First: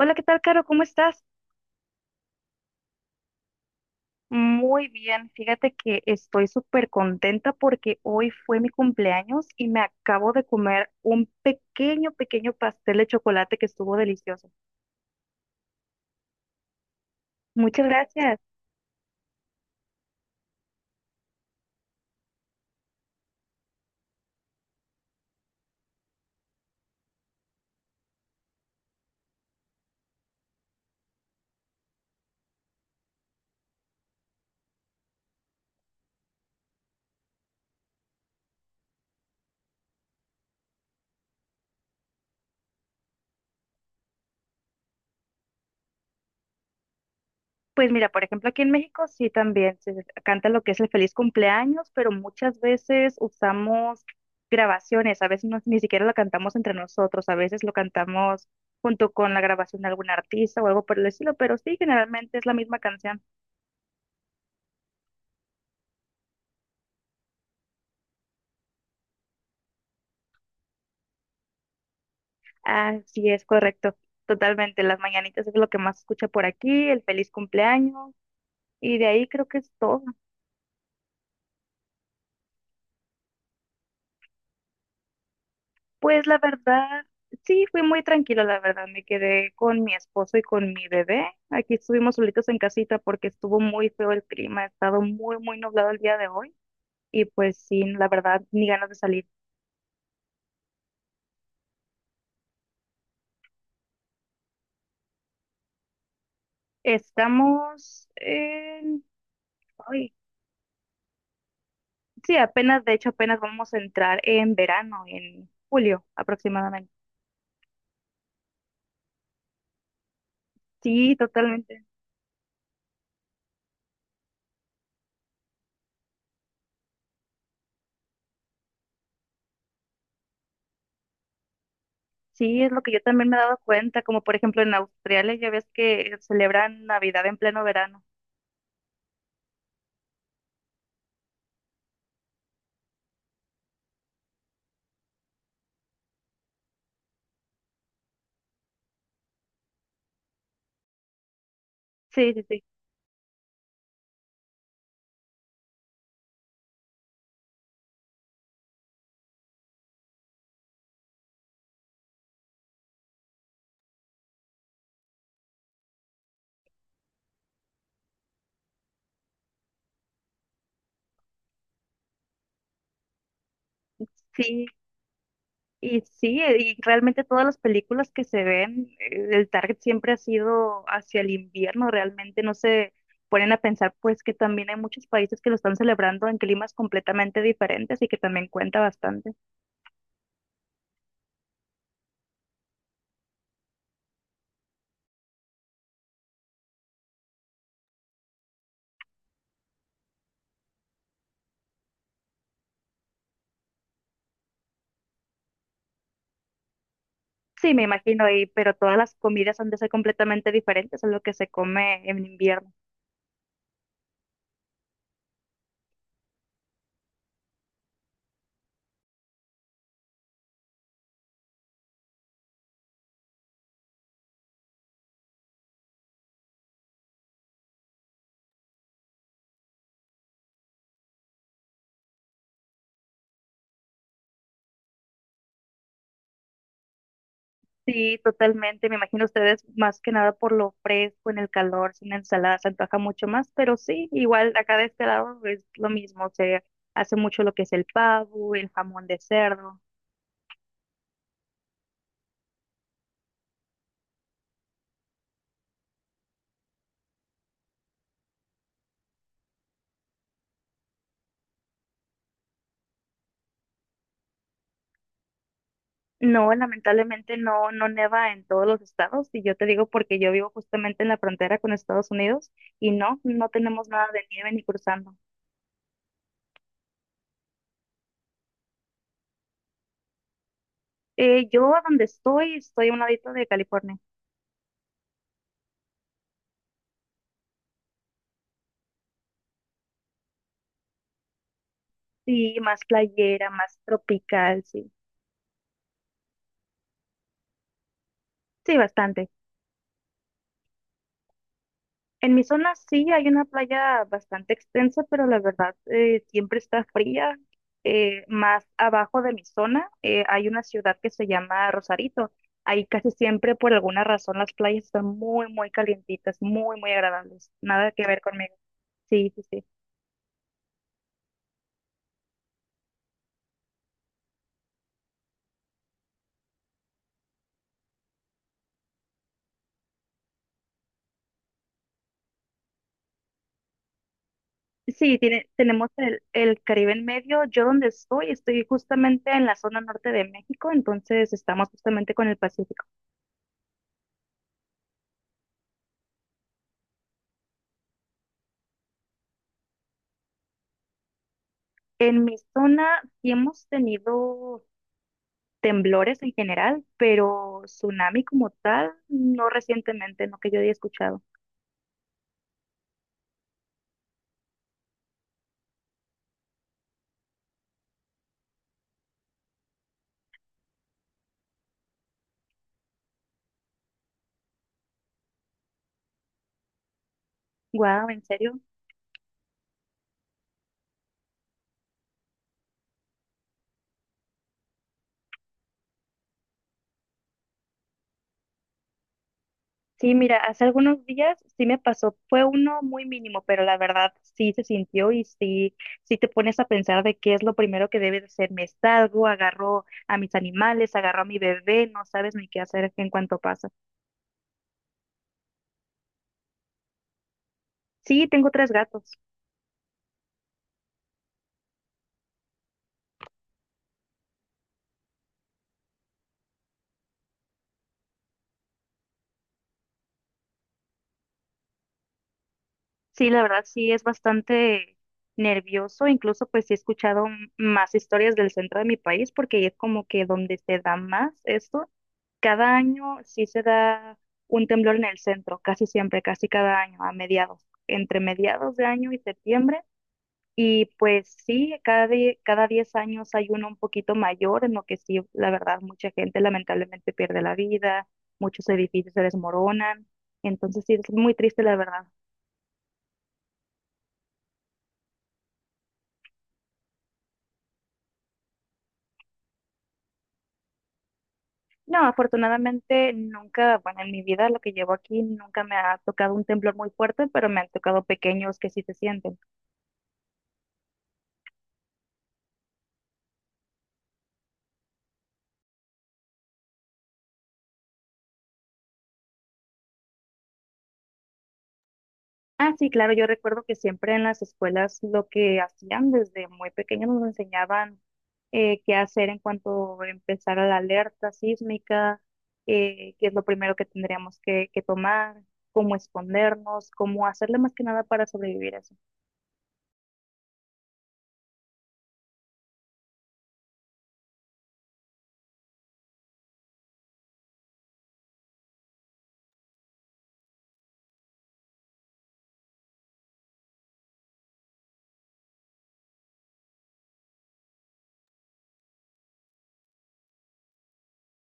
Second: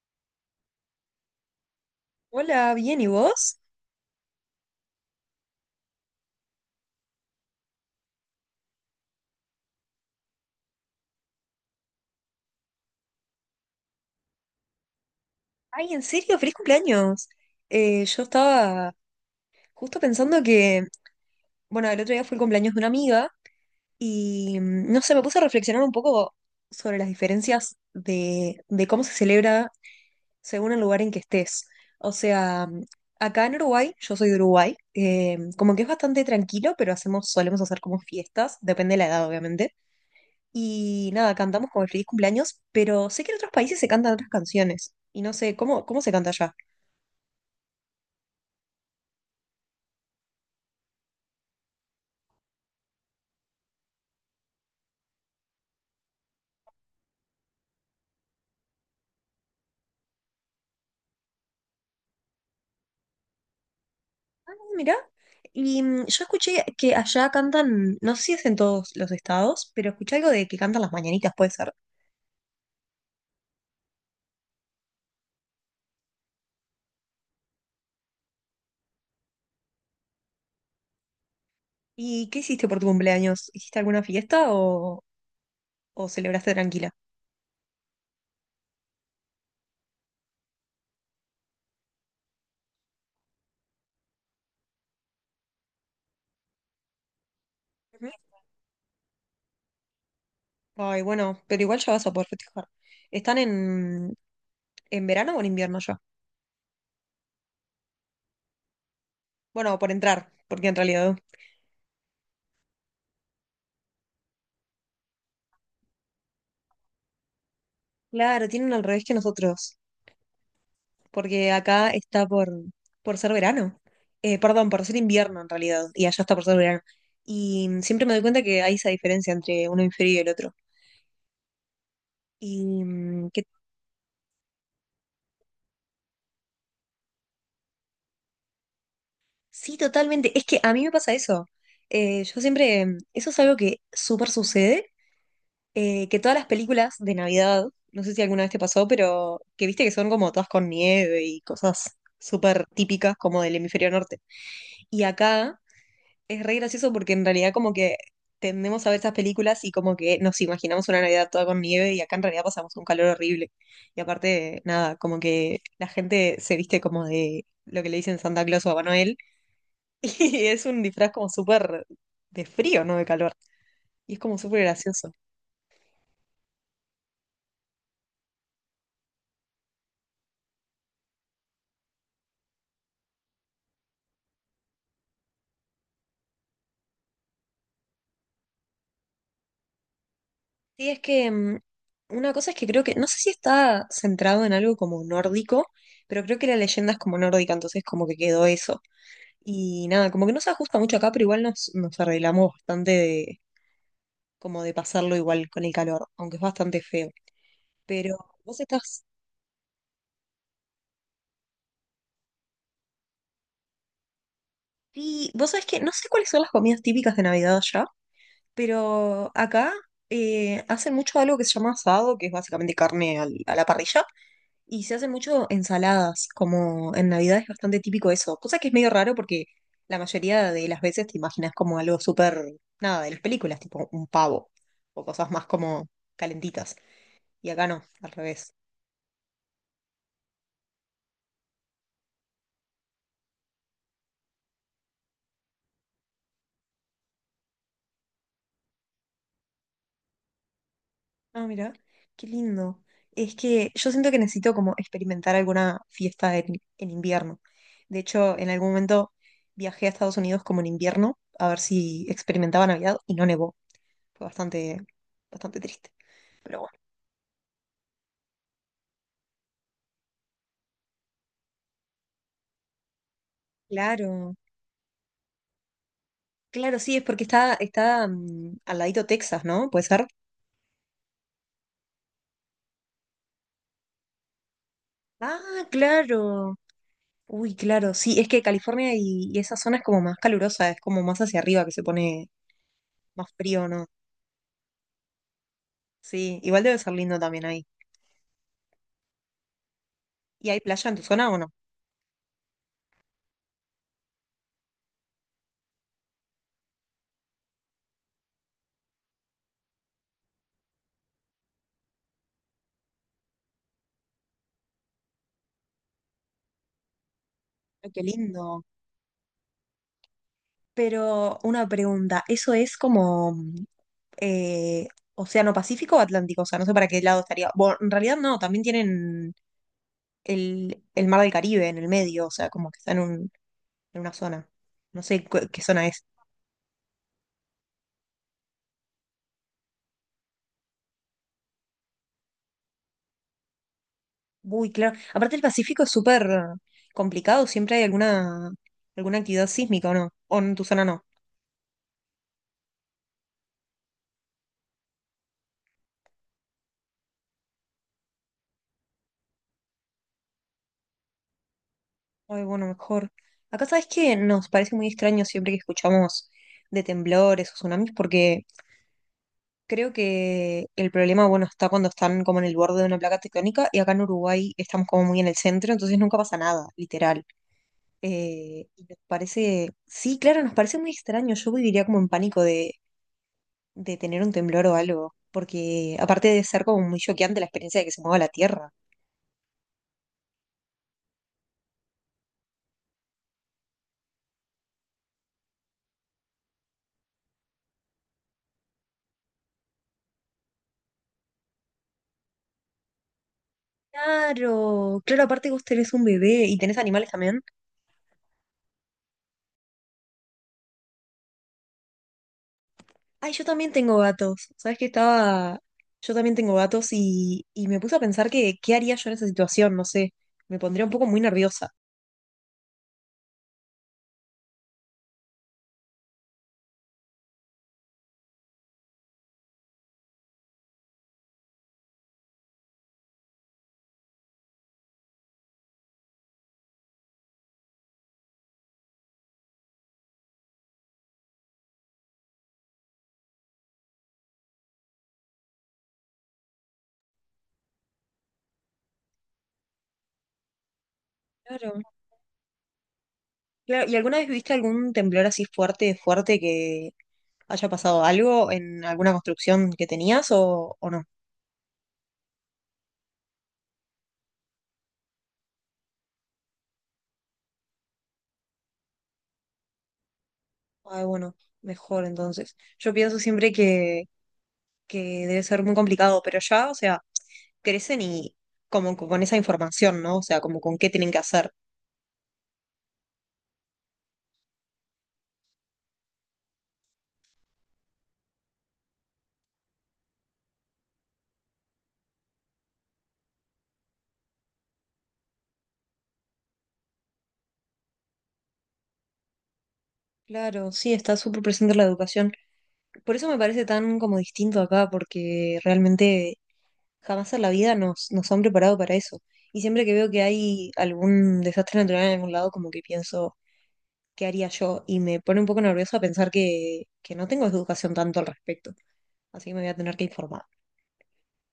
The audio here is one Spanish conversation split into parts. Hola, ¿qué tal, Caro? ¿Cómo estás? Hola, bien, ¿y vos? Muy bien. Fíjate que estoy súper contenta porque hoy fue mi cumpleaños y me acabo de comer un pequeño, pequeño pastel de chocolate que estuvo delicioso. Ay, ¿en serio? ¡Feliz cumpleaños! Muchas Yo gracias. estaba justo pensando que, bueno, el otro día fue el cumpleaños de una amiga y, no sé, me puse a reflexionar un poco sobre las diferencias de cómo se celebra según el lugar en que estés. O sea, acá en Uruguay, yo soy de Uruguay, como que es bastante tranquilo, pero solemos hacer como fiestas, depende de la edad, obviamente. Y nada, cantamos como el feliz cumpleaños, pero sé que en otros países se cantan otras canciones. Y no sé, ¿cómo se canta allá? Pues mira, por ejemplo, aquí en México sí también se canta lo que es el feliz cumpleaños, pero muchas veces usamos grabaciones, a veces ni siquiera lo cantamos entre nosotros, a veces lo cantamos junto con la grabación de algún artista o algo por el estilo, pero sí, generalmente es la misma canción. Ah, mirá. Y yo escuché que allá cantan, no sé si es en todos los estados, pero escuché algo de que cantan las mañanitas, puede ser. Así es, correcto. Totalmente. Las mañanitas es lo que más escucha por aquí, el feliz cumpleaños. Y de ahí creo que es todo. ¿Y qué hiciste por tu cumpleaños? ¿Hiciste alguna fiesta o Pues la celebraste tranquila? verdad, sí, fui muy tranquilo, la verdad. Me quedé con mi esposo y con mi bebé. Aquí estuvimos solitos en casita porque estuvo muy feo el clima. Ha estado muy, muy nublado el día de hoy. Y pues sí, la Ujú. verdad, ni ganas de salir. Ay, bueno, pero igual ya vas a poder festejar. ¿Están en verano o en invierno ya? Estamos en... Bueno, por Ay, entrar, porque en realidad. sí, apenas, de hecho, apenas vamos a entrar en verano, en julio aproximadamente. Claro, tienen al revés que nosotros. Sí, Porque totalmente. acá está por ser verano. Perdón, por ser invierno en realidad, y allá está por ser verano. Y siempre me doy cuenta que hay esa diferencia entre un hemisferio y el otro. Sí, es lo Y que yo también me he que dado cuenta, como por ejemplo en Australia ya ves que celebran Navidad en pleno verano. sí, totalmente. Es que a mí me pasa eso. Yo siempre, eso es algo que súper sucede, que todas las películas de Navidad, no sé si alguna vez te pasó, pero que viste que son como todas con nieve y cosas Sí, sí, sí. súper típicas como del hemisferio norte. Y acá es re gracioso porque en realidad como que tendemos a ver esas películas y como que nos imaginamos una Navidad toda con nieve y acá en realidad pasamos un calor horrible. Y aparte, nada, como que la gente se viste como de lo que le dicen Santa Claus o Papá Noel y es un disfraz como súper de frío, no de calor. Y es como súper Sí, gracioso. y sí, y realmente todas las películas que se ven, el target siempre ha sido hacia el invierno, realmente no se ponen a pensar pues que también hay muchos países que lo están celebrando en climas completamente diferentes y que también cuenta bastante. Sí, es que una cosa es que creo que, no sé si está centrado en algo como nórdico, pero creo que la leyenda es como nórdica, entonces como que quedó eso. Y nada, como que no se ajusta mucho acá, pero igual nos arreglamos bastante de, como de pasarlo igual con el calor, aunque es bastante feo. Sí, me Pero imagino, y vos pero todas estás. las comidas han de ser completamente diferentes a lo que se come en invierno. Sí, vos sabés que no sé cuáles son las comidas típicas de Navidad allá, pero acá hacen mucho algo que se llama asado, que es básicamente carne a la parrilla, y se hacen mucho ensaladas, como en Navidad es bastante típico eso, cosa que es medio raro porque la mayoría de las veces te imaginas como algo súper, nada, de las películas, tipo un pavo o cosas más como calentitas. Y acá no, al Sí, revés. totalmente. Me imagino ustedes más que nada por lo fresco, en el calor, sin ensalada, se antoja mucho más, pero sí, igual acá de este lado es lo mismo. Se hace mucho lo que es el pavo, el jamón de cerdo. Ah, mira, qué lindo. Es que yo siento que necesito como experimentar alguna fiesta en invierno. De hecho, en algún momento viajé a Estados Unidos como en invierno a ver si experimentaba Navidad y no nevó. Fue bastante, bastante triste. No, Pero bueno. lamentablemente no, no neva en todos los estados, y yo te digo porque yo vivo justamente en la frontera con Estados Unidos y no, no tenemos nada de Claro, nieve ni cruzando. claro, sí, es porque está al ladito Texas, ¿no? ¿Puede ser? Yo a donde estoy, estoy a un ladito de California. Ah, claro. Uy, claro, sí, es que California y esa zona es como más calurosa, es como más hacia arriba que se pone Sí, más más playera, frío, más ¿no? tropical, sí. Sí, igual debe ser lindo también ahí. Sí, bastante. ¿Y hay playa en tu zona o no? En mi zona sí hay una playa bastante extensa, pero la verdad siempre está fría. Más abajo de mi zona hay una ciudad que se llama Rosarito. Ahí casi siempre, por alguna razón, las playas están muy, muy calientitas, muy, muy agradables. Nada Ay, qué que ver lindo. conmigo. Sí, sí, sí. Pero una pregunta, ¿eso es como eh, Océano Pacífico o Atlántico? O sea, no sé para qué lado estaría. Bueno, en realidad no, también tienen el Mar del Caribe en el medio, o sea, como que está en una zona. No Sí, sé tiene, qué zona tenemos es. el Caribe en medio. Yo donde estoy, estoy justamente en la zona norte de México, entonces estamos justamente con el Pacífico. Uy, claro. Aparte el Pacífico es súper complicado, siempre hay alguna actividad sísmica, ¿o no? ¿O en tu zona no? En mi zona sí hemos tenido temblores en general, pero tsunami como tal, no recientemente, no que yo haya escuchado. Ay, bueno, mejor. Acá sabes que nos parece muy extraño siempre que escuchamos de temblores o tsunamis, porque creo que el problema, bueno, está cuando están como en el borde de una placa tectónica y acá en Uruguay estamos como muy en el centro, entonces nunca pasa nada, literal. Guau, ¿en serio? Y nos parece, sí, claro, nos parece muy extraño. Yo viviría como en pánico de tener un temblor o algo, porque aparte de ser como muy choqueante la experiencia de que se mueva la tierra. Sí, mira, hace algunos días sí me pasó, fue uno muy mínimo, pero la verdad sí se sintió y sí, sí te pones a pensar de qué es lo primero que debes hacer. Me salgo, agarro a mis animales, agarro a mi bebé, no sabes ni qué hacer en cuanto pasa. Claro, claro, aparte vos tenés un bebé y tenés animales también. Sí, tengo tres gatos. Ay, yo también tengo gatos. Sabes que estaba. Yo también tengo gatos y me puse a pensar que qué haría yo en esa situación, no sé. Me pondría un poco muy nerviosa. Sí, la verdad sí es bastante nervioso, incluso pues sí he escuchado más historias del centro de mi país porque es como que donde se da más esto. Cada año sí se da un temblor en el centro, casi siempre, casi cada año, a mediados, entre mediados de año y septiembre. Y pues sí, cada, cada 10 años hay uno un poquito mayor en lo que sí, la verdad, mucha gente lamentablemente pierde la vida, muchos edificios se desmoronan. Entonces sí, es muy triste, la Claro. verdad. Claro. ¿Y alguna vez viste algún temblor así fuerte, fuerte que haya pasado algo en alguna construcción que tenías o no? No, afortunadamente nunca, bueno, en mi vida, lo que llevo aquí, nunca me ha tocado un temblor muy fuerte, pero me han tocado pequeños que sí se sienten. Ay, bueno, mejor entonces. Yo pienso siempre que debe ser muy complicado, pero ya, o sea, crecen y como con esa información, ¿no? O sea, como con qué tienen que hacer. Ah, sí, claro, yo recuerdo que siempre en las escuelas lo que hacían desde muy pequeños nos enseñaban qué hacer en cuanto empezara la alerta sísmica, qué es lo primero que tendríamos que, tomar, cómo escondernos, cómo hacerle más que nada para sobrevivir eso. Claro, sí, está súper presente la educación. Por eso me parece tan como distinto acá, porque realmente jamás en la vida nos han preparado para eso. Y siempre que veo que hay algún desastre natural en algún lado, como que pienso, ¿qué haría yo? Y me pone un poco nerviosa pensar que no tengo educación tanto al respecto. Así que me voy a tener que informar.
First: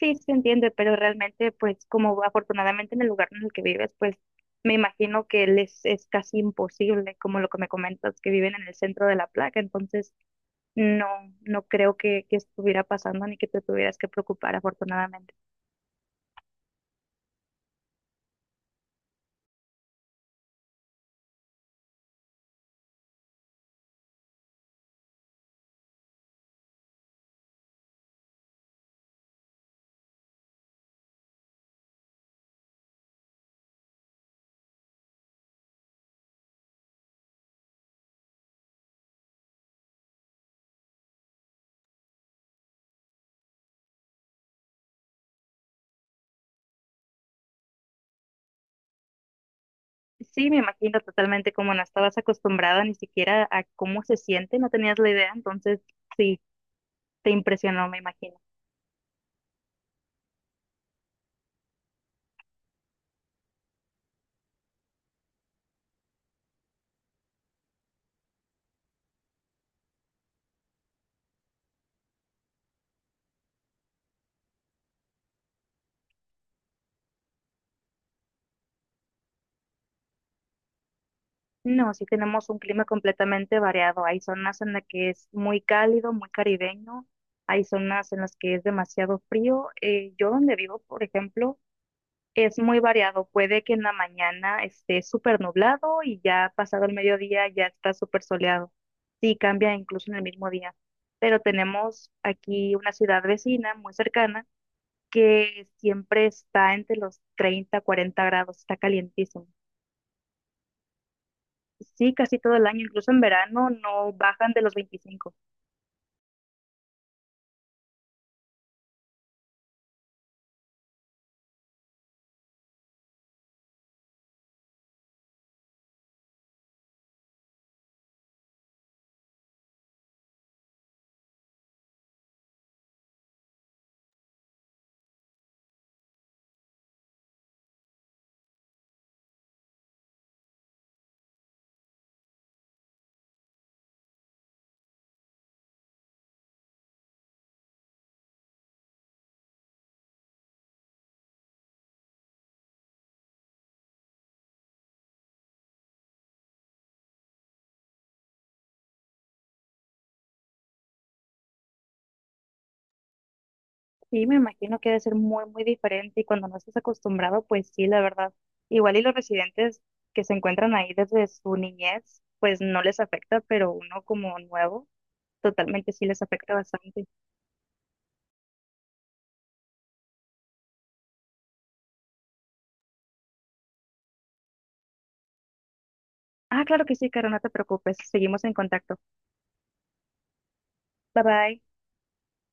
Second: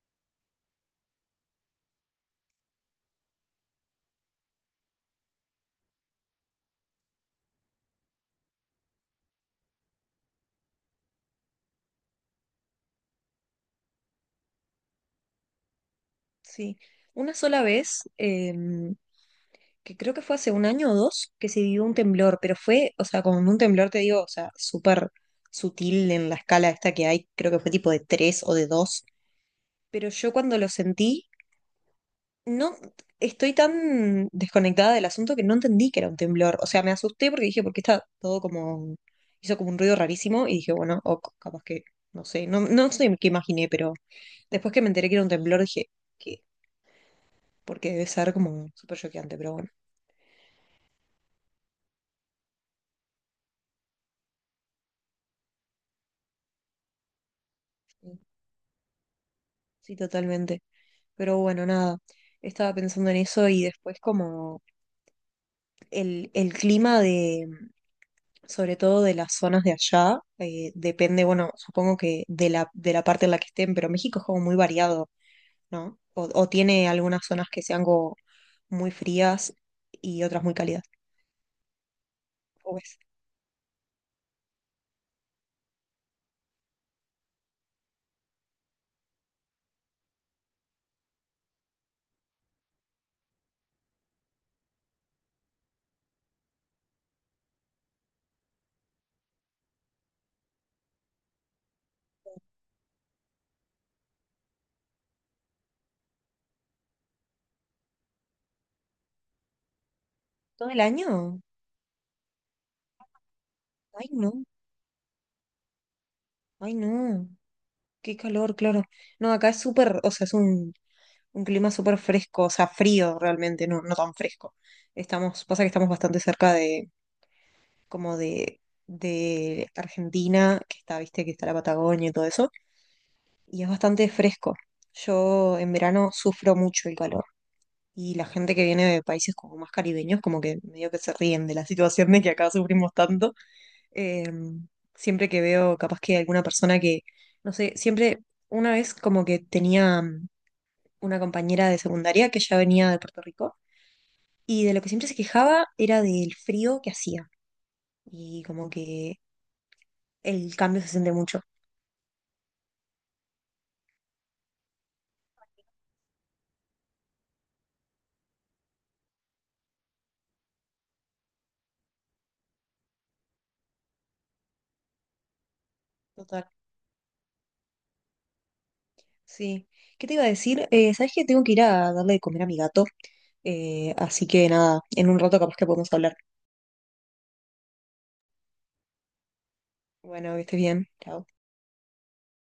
Sí, sí se entiende, pero realmente, pues, como afortunadamente en el lugar en el que vives, pues, me imagino que les es casi imposible, como lo que me comentas, que viven en el centro de la placa, entonces no, no creo que, estuviera pasando ni que te tuvieras que preocupar, afortunadamente. Sí. Una sola vez, que creo que fue hace un año o dos, que se vivió un temblor, pero fue, o sea, con un temblor te digo, o sea, súper sutil en la escala esta que hay, creo que fue tipo de tres o de dos pero yo cuando lo sentí, no estoy tan desconectada del asunto que no entendí que era un temblor. O sea, me asusté porque dije, porque está todo como, hizo como un ruido rarísimo y dije, bueno, o capaz que, no sé, no, no sé qué imaginé, pero después que me enteré que era un temblor dije, ¿qué? Porque debe ser como súper choqueante, pero bueno, Sí, me imagino totalmente, como no estabas acostumbrada ni siquiera a cómo se siente, no tenías la idea, entonces sí, te impresionó, me sí, imagino. sí, totalmente. Pero bueno, nada, estaba pensando en eso y después como el clima de sobre todo de las zonas de allá. Depende, bueno, supongo que de la parte en la que estén, pero México es como muy variado, ¿no? O tiene algunas zonas que sean como muy frías y otras muy cálidas. No, sí tenemos un clima Pues, completamente variado. Hay zonas en las que es muy cálido, muy caribeño. Hay zonas en las que es demasiado frío. Yo donde vivo, por ejemplo, es muy variado. Puede que en la mañana esté súper nublado y ya pasado el mediodía ya está súper soleado. Sí, cambia incluso en el mismo día. Pero tenemos aquí una ciudad vecina muy cercana que siempre está entre los 30, 40 grados. Está calientísimo. ¿todo el año? Sí, casi todo el año, incluso en verano Ay, no no, bajan de los 25. ay, no. Qué calor, claro. No, acá es súper, o sea, es un clima súper fresco, o sea, frío realmente, no, no tan fresco. Pasa que estamos bastante cerca como de, de Argentina, que está, viste, que está la Patagonia y todo eso. Y es bastante fresco. Yo en verano sufro mucho el calor y la gente que viene de países como más caribeños, como que medio que se ríen de la situación de que acá sufrimos tanto. Eh, siempre que veo capaz que alguna persona que, no sé, siempre una vez como que tenía una compañera de secundaria que ya venía de Puerto Rico y de lo que siempre se quejaba era del frío que hacía y como que el cambio se siente mucho. Y me imagino que debe ser muy, muy diferente y cuando no estás acostumbrado, pues sí, la verdad. Igual y los residentes que se encuentran ahí desde su niñez, pues no les afecta, pero uno como nuevo, totalmente sí les Total. afecta bastante. Sí. ¿Qué te iba a decir? ¿Sabes que tengo que ir a darle de comer a mi gato? Así que nada, en un rato capaz que podemos hablar. Ah, claro que sí, Caro, no te preocupes, seguimos en contacto. Bueno, que estés bien. Bye Chao. bye.